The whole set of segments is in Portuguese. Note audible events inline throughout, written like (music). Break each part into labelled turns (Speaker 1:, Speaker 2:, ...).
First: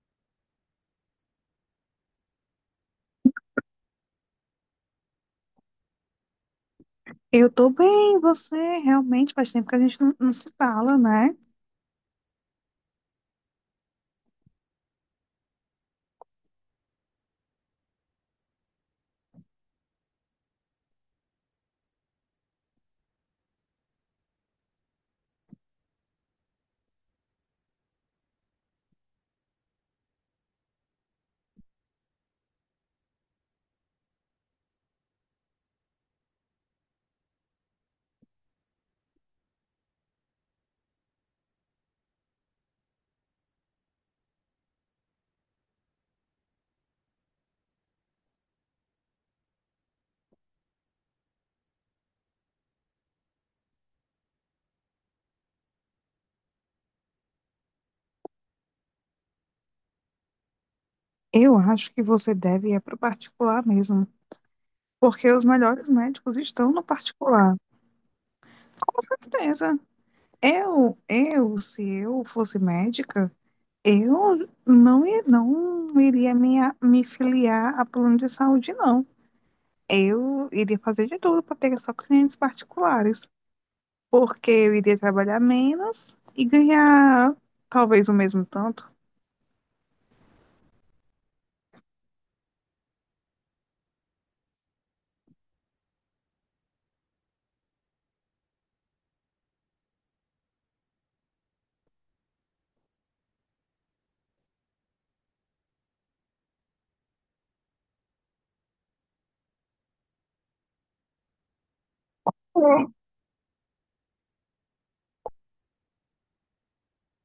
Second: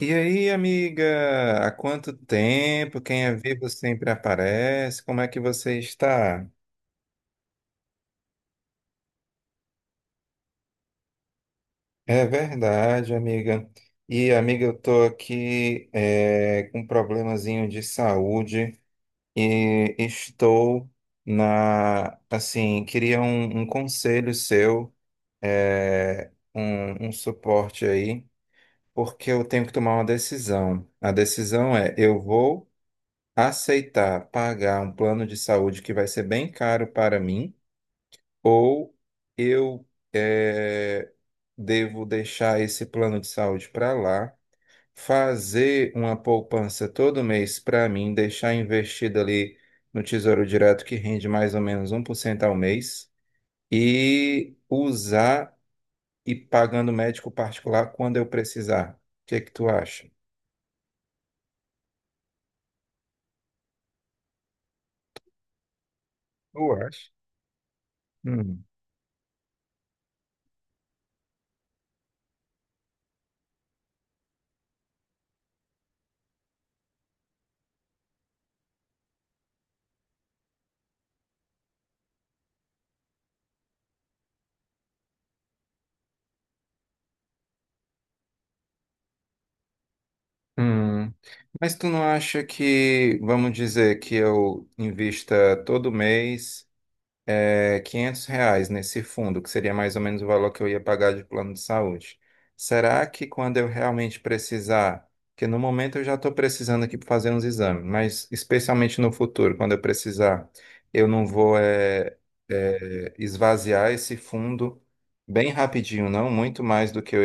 Speaker 1: E aí, amiga, há quanto tempo? Quem é vivo sempre aparece. Como é que você está?
Speaker 2: Eu tô bem, você realmente faz tempo que a gente não se fala, né?
Speaker 1: É verdade, amiga. E, amiga, eu estou aqui com um problemazinho de saúde e estou na, assim, queria um conselho seu, um suporte aí, porque eu tenho que tomar uma decisão. A decisão é, eu vou aceitar pagar um plano de saúde que vai ser bem caro para mim, ou eu eh, devo deixar esse plano de saúde para lá, fazer uma poupança todo mês para mim, deixar investido ali no Tesouro Direto, que rende mais ou menos 1% ao mês, e usar e pagando médico particular quando eu precisar. O que que tu acha?
Speaker 2: Eu acho que você deve ir para o particular mesmo, porque os melhores médicos estão
Speaker 1: Eu
Speaker 2: no particular.
Speaker 1: acho.
Speaker 2: Com certeza. Eu, se eu fosse médica, eu não iria me filiar a plano de saúde, não. Eu iria fazer de tudo para pegar só clientes particulares, porque eu iria trabalhar menos e ganhar talvez o mesmo tanto.
Speaker 1: Hum, mas tu não acha que, vamos dizer, que eu invista todo mês? R$ 500 nesse fundo, que seria mais ou menos o valor que eu ia pagar de plano de saúde. Será que quando eu realmente precisar, porque no momento eu já estou precisando aqui para fazer uns exames, mas especialmente no futuro, quando eu precisar, eu não vou esvaziar esse fundo bem rapidinho, não, muito mais do que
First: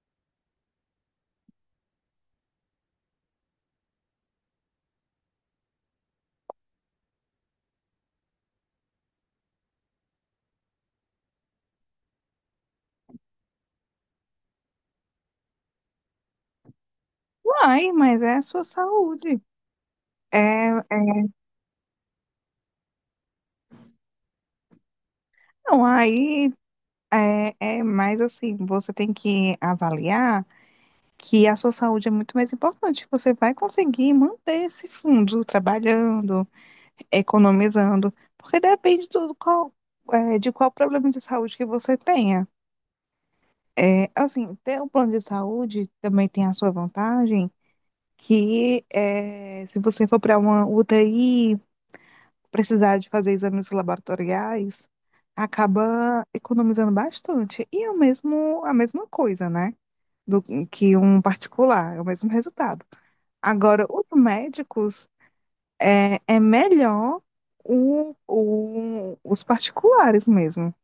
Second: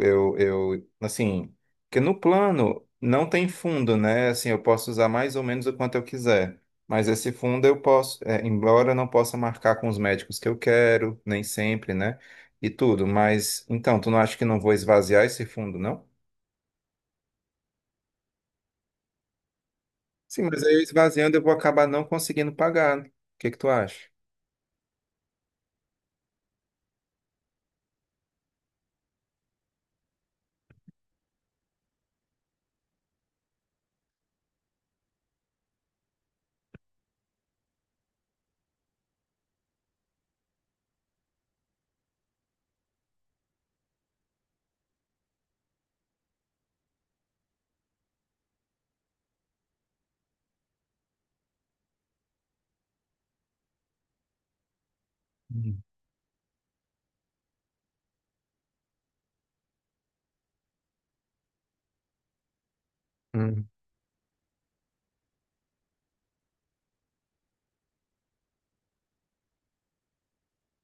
Speaker 1: eu, eu eu assim, porque no plano não tem fundo, né? Assim, eu posso usar mais ou menos o quanto eu quiser. Mas esse fundo eu posso, é, embora eu não possa marcar com os médicos que eu quero, nem sempre, né? E tudo, mas então, tu não acha que não vou esvaziar esse fundo, não?
Speaker 2: Ai, mas é a sua saúde. É,
Speaker 1: Sim, mas aí eu
Speaker 2: é-
Speaker 1: esvaziando eu vou acabar não conseguindo pagar. Né? O que que tu acha?
Speaker 2: não, aí é mais assim, você tem que avaliar que a sua saúde é muito mais importante. Você vai conseguir manter esse fundo trabalhando, economizando, porque depende de qual problema de saúde que você tenha. É, assim, ter um plano de saúde também tem a sua vantagem, que é, se você for para uma UTI precisar de fazer exames laboratoriais,
Speaker 1: Hum.
Speaker 2: acaba economizando bastante. E é o mesmo, a mesma coisa, né? Do que um particular, é o mesmo resultado.
Speaker 1: Hum,
Speaker 2: Agora, os médicos, é melhor os particulares mesmo.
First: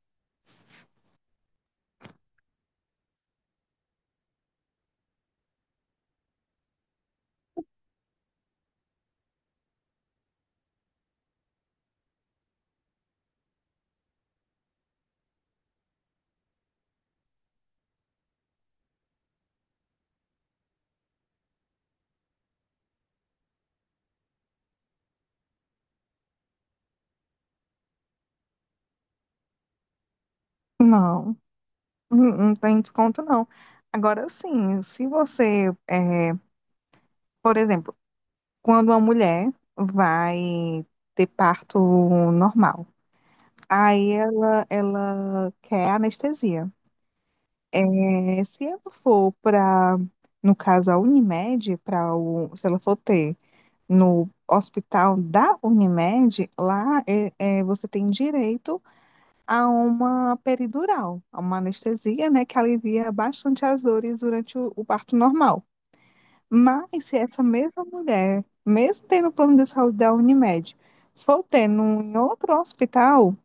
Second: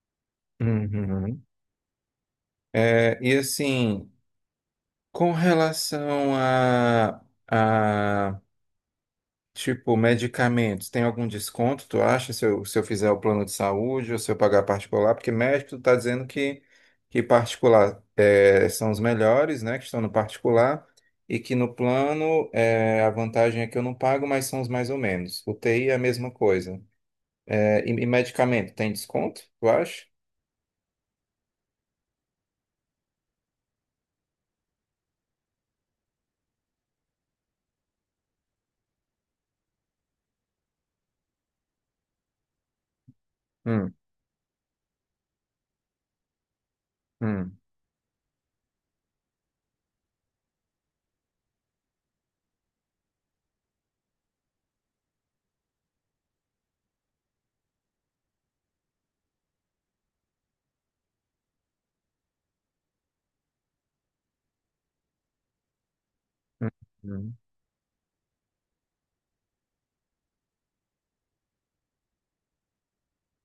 Speaker 1: hum, hum. É, e assim, com relação a, tipo, medicamentos, tem algum desconto, tu acha, se eu fizer o plano de saúde ou se eu pagar particular? Porque médico, tu tá dizendo que particular são os melhores, né, que estão no particular, e que no plano a vantagem é que eu não pago, mas são os mais ou menos. UTI é a mesma coisa. Eh, e medicamento, tem desconto, tu acha?
Speaker 2: Não, não tem desconto, não. Agora, sim, se você, por exemplo, quando uma mulher vai ter parto normal,
Speaker 1: Hum,
Speaker 2: aí ela quer anestesia.
Speaker 1: hum,
Speaker 2: É, se ela for para, no caso, a Unimed, se ela for ter no hospital da Unimed, lá você tem direito a uma peridural, a uma anestesia, né, que alivia bastante as dores durante o parto normal.
Speaker 1: hum,
Speaker 2: Mas se
Speaker 1: hum,
Speaker 2: essa mesma mulher, mesmo tendo o plano de saúde da Unimed, for ter em outro hospital,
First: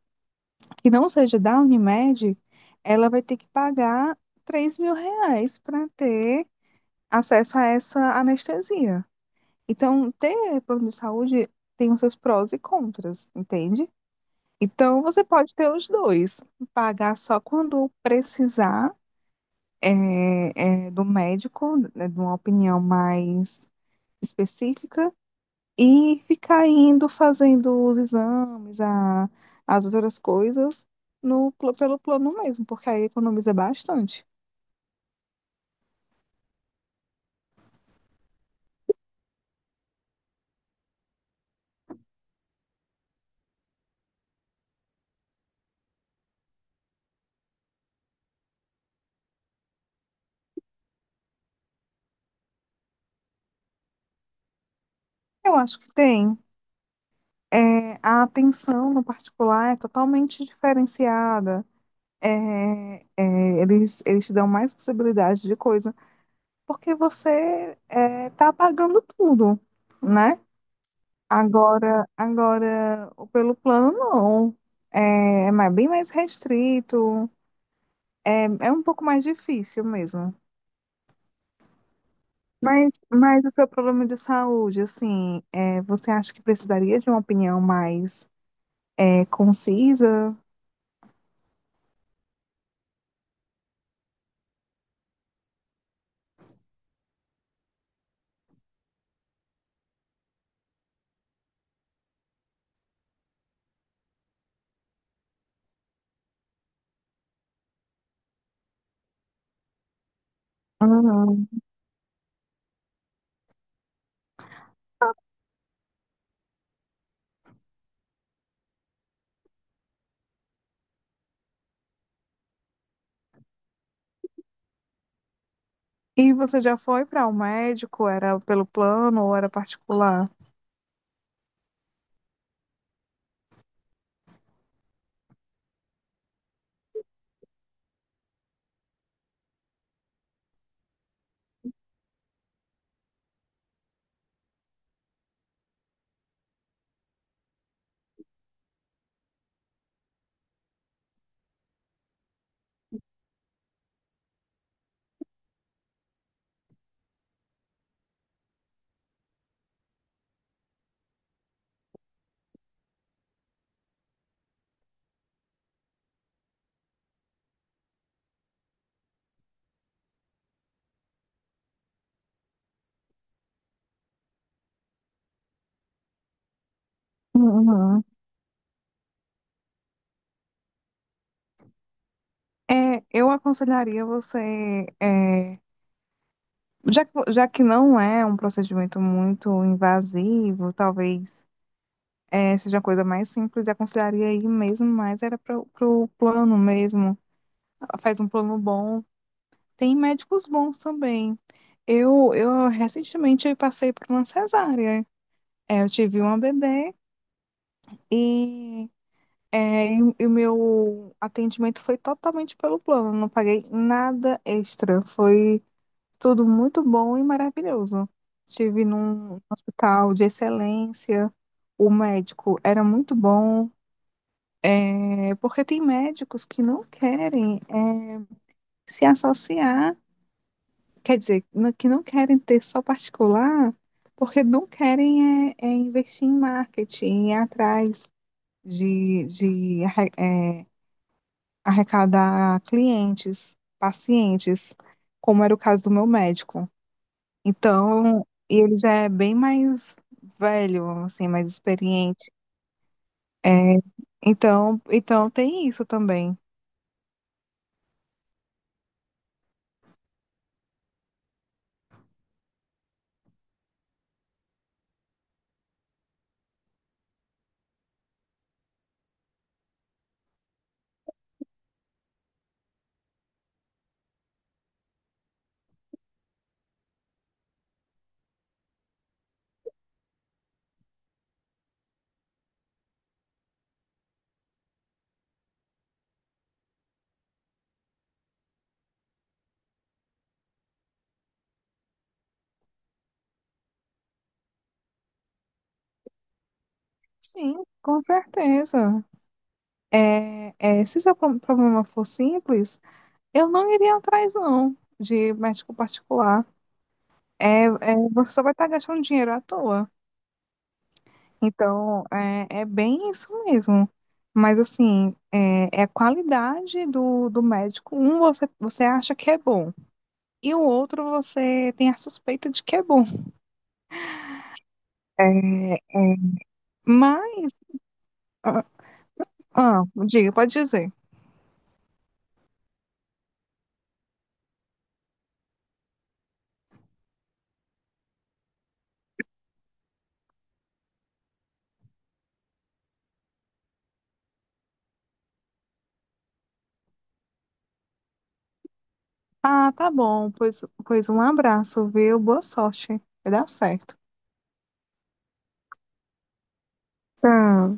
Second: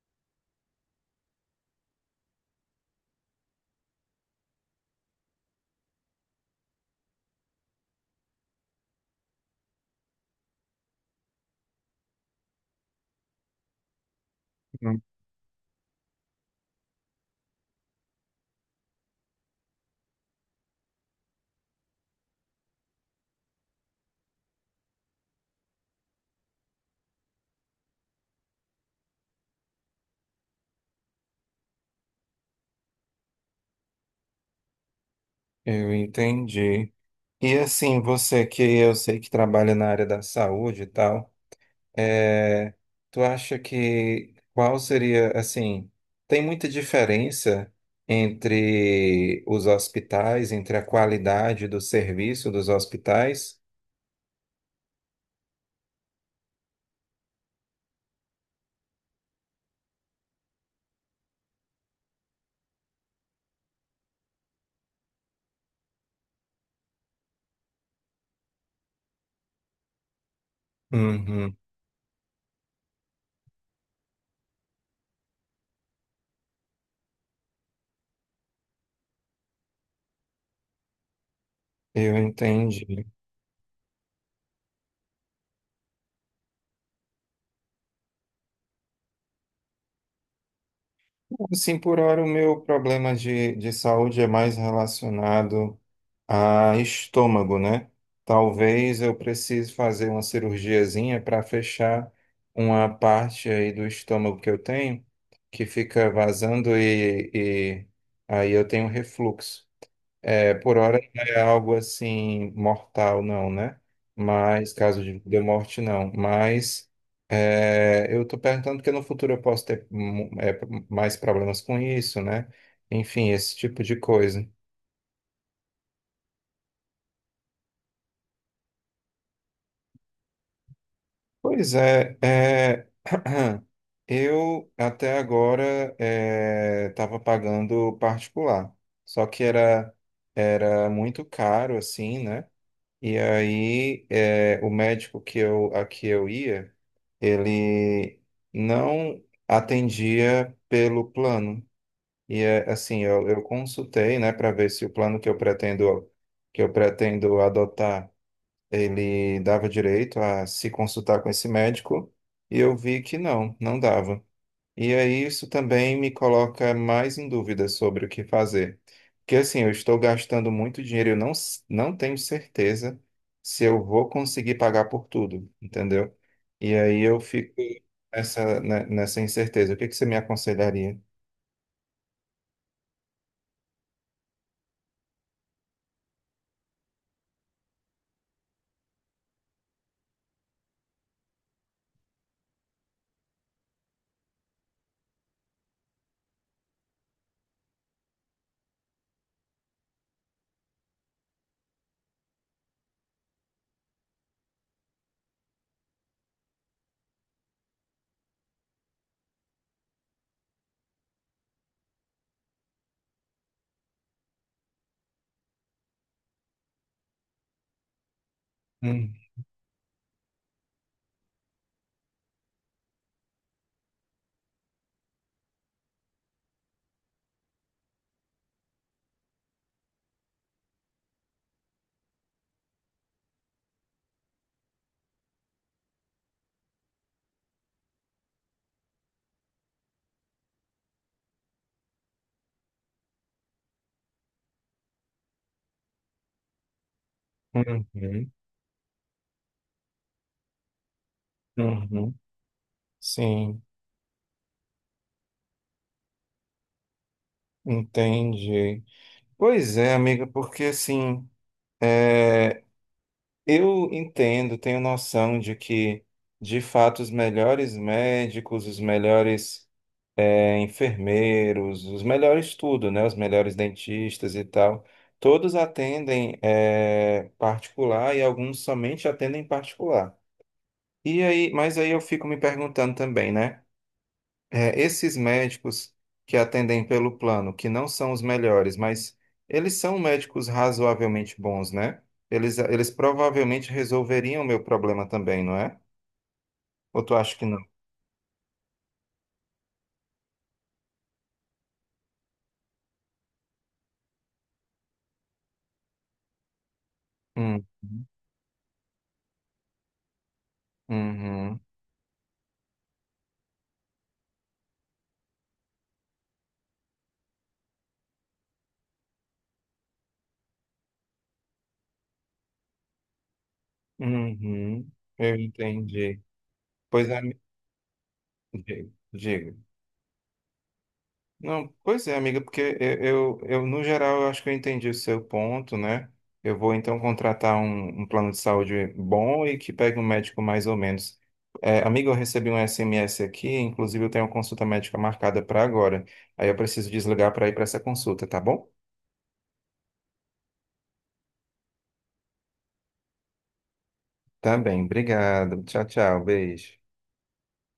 Speaker 2: que não seja da Unimed, ela vai ter que pagar R$ 3.000 para ter acesso a essa anestesia. Então, ter plano de saúde tem os seus prós e contras, entende?
Speaker 1: hum.
Speaker 2: Então, você pode ter os dois, pagar só quando precisar do médico, né, de uma opinião mais específica, e ficar indo fazendo os exames, as outras coisas no, pl- pelo plano mesmo, porque aí economiza bastante.
Speaker 1: Eu entendi. E assim, você que eu sei que trabalha na área da saúde e tal, é, tu acha que qual seria, assim, tem muita diferença entre os hospitais, entre a qualidade do serviço dos hospitais?
Speaker 2: Eu acho que tem. É, a atenção no particular é totalmente diferenciada. Eles te dão mais possibilidade de coisa, porque você tá pagando tudo, né?
Speaker 1: Uhum,
Speaker 2: Agora, o pelo plano, não. É, mas bem mais restrito. É um pouco mais difícil mesmo.
Speaker 1: eu
Speaker 2: Mas,
Speaker 1: entendi.
Speaker 2: mas o seu problema de saúde, assim, você acha que precisaria de uma opinião mais concisa?
Speaker 1: Assim, por hora, o meu problema de saúde é mais relacionado. Ah, estômago, né? Talvez eu precise fazer uma cirurgiazinha para fechar uma parte aí do estômago que eu tenho, que fica vazando e aí eu tenho refluxo. É, por hora não é
Speaker 2: Uhum.
Speaker 1: algo assim mortal, não, né? Mas, caso de morte, não. Mas é, eu estou perguntando porque no futuro eu posso ter mais problemas com isso, né? Enfim, esse tipo de coisa.
Speaker 2: E você já foi para o médico? Era pelo plano ou era particular?
Speaker 1: Pois é, é, (clears throat) eu até agora estava pagando particular, só que era, era muito caro assim, né? E aí é, o médico que eu, a que eu ia, ele não atendia pelo plano. E é, assim, eu consultei, né, para ver se o plano que eu pretendo adotar ele dava direito a se consultar com esse médico e eu vi que não, não dava. E aí isso também me coloca mais em dúvida sobre o que fazer. Porque assim, eu estou gastando muito dinheiro, eu não, s- não tenho certeza se eu vou conseguir pagar por tudo, entendeu? E aí eu fico
Speaker 2: Uhum.
Speaker 1: nessa, ne- nessa incerteza. O que que você me aconselharia?
Speaker 2: É, eu aconselharia você, já que não é um procedimento muito invasivo, talvez seja uma coisa mais simples, eu aconselharia aí mesmo, mas era para o plano mesmo. Faz um plano bom. Tem médicos bons também. Eu recentemente eu passei por uma cesárea. É, eu tive uma bebê e, é, e o meu atendimento foi totalmente pelo plano. Não paguei nada extra. Foi tudo muito bom e maravilhoso. Tive
Speaker 1: Hum,
Speaker 2: num hospital de excelência. O médico era muito bom. É, porque tem médicos que não querem, se associar. Quer dizer, que não querem ter só particular, porque não querem é investir em marketing, ir atrás de arrecadar clientes, pacientes, como era o caso do meu médico. Então,
Speaker 1: Uhum,
Speaker 2: e ele já é bem mais velho, assim, mais
Speaker 1: uhum.
Speaker 2: experiente. É,
Speaker 1: Sim,
Speaker 2: então tem isso também.
Speaker 1: entendi. Pois é, amiga, porque assim, é, eu entendo, tenho noção de que, de fato, os melhores médicos, os melhores enfermeiros, os melhores tudo, né? Os melhores dentistas e tal, todos atendem particular e alguns somente atendem particular. E aí, mas aí eu fico me perguntando também, né? É, esses médicos que atendem pelo plano, que não são os melhores, mas eles são médicos razoavelmente bons, né? Eles provavelmente resolveriam o meu problema também, não é? Ou tu acha que não?
Speaker 2: Sim, com certeza. Se seu problema for simples, eu não iria atrás, não, de médico particular.
Speaker 1: Hum,
Speaker 2: Você só vai estar gastando dinheiro à toa.
Speaker 1: uhum,
Speaker 2: Então, é bem isso mesmo. Mas, assim, é a qualidade do médico. Um você acha que é bom, e o outro você tem a suspeita de que é bom.
Speaker 1: uhum, eu
Speaker 2: É.
Speaker 1: entendi. Pois é,
Speaker 2: Mas, ah,
Speaker 1: diga.
Speaker 2: ah, diga, pode dizer.
Speaker 1: Não, pois é, amiga, porque no geral, eu acho que eu entendi o seu ponto, né? Eu vou então contratar um plano de saúde bom e que pegue um médico mais ou menos. É, amiga, eu recebi um SMS aqui, inclusive eu tenho uma consulta médica marcada para agora. Aí eu preciso desligar para ir para essa consulta, tá bom?
Speaker 2: Ah, tá bom, pois um abraço, viu? Boa sorte, vai dar certo.
Speaker 1: Tá bem, obrigado. Tchau, tchau, beijo.
Speaker 2: Tchau.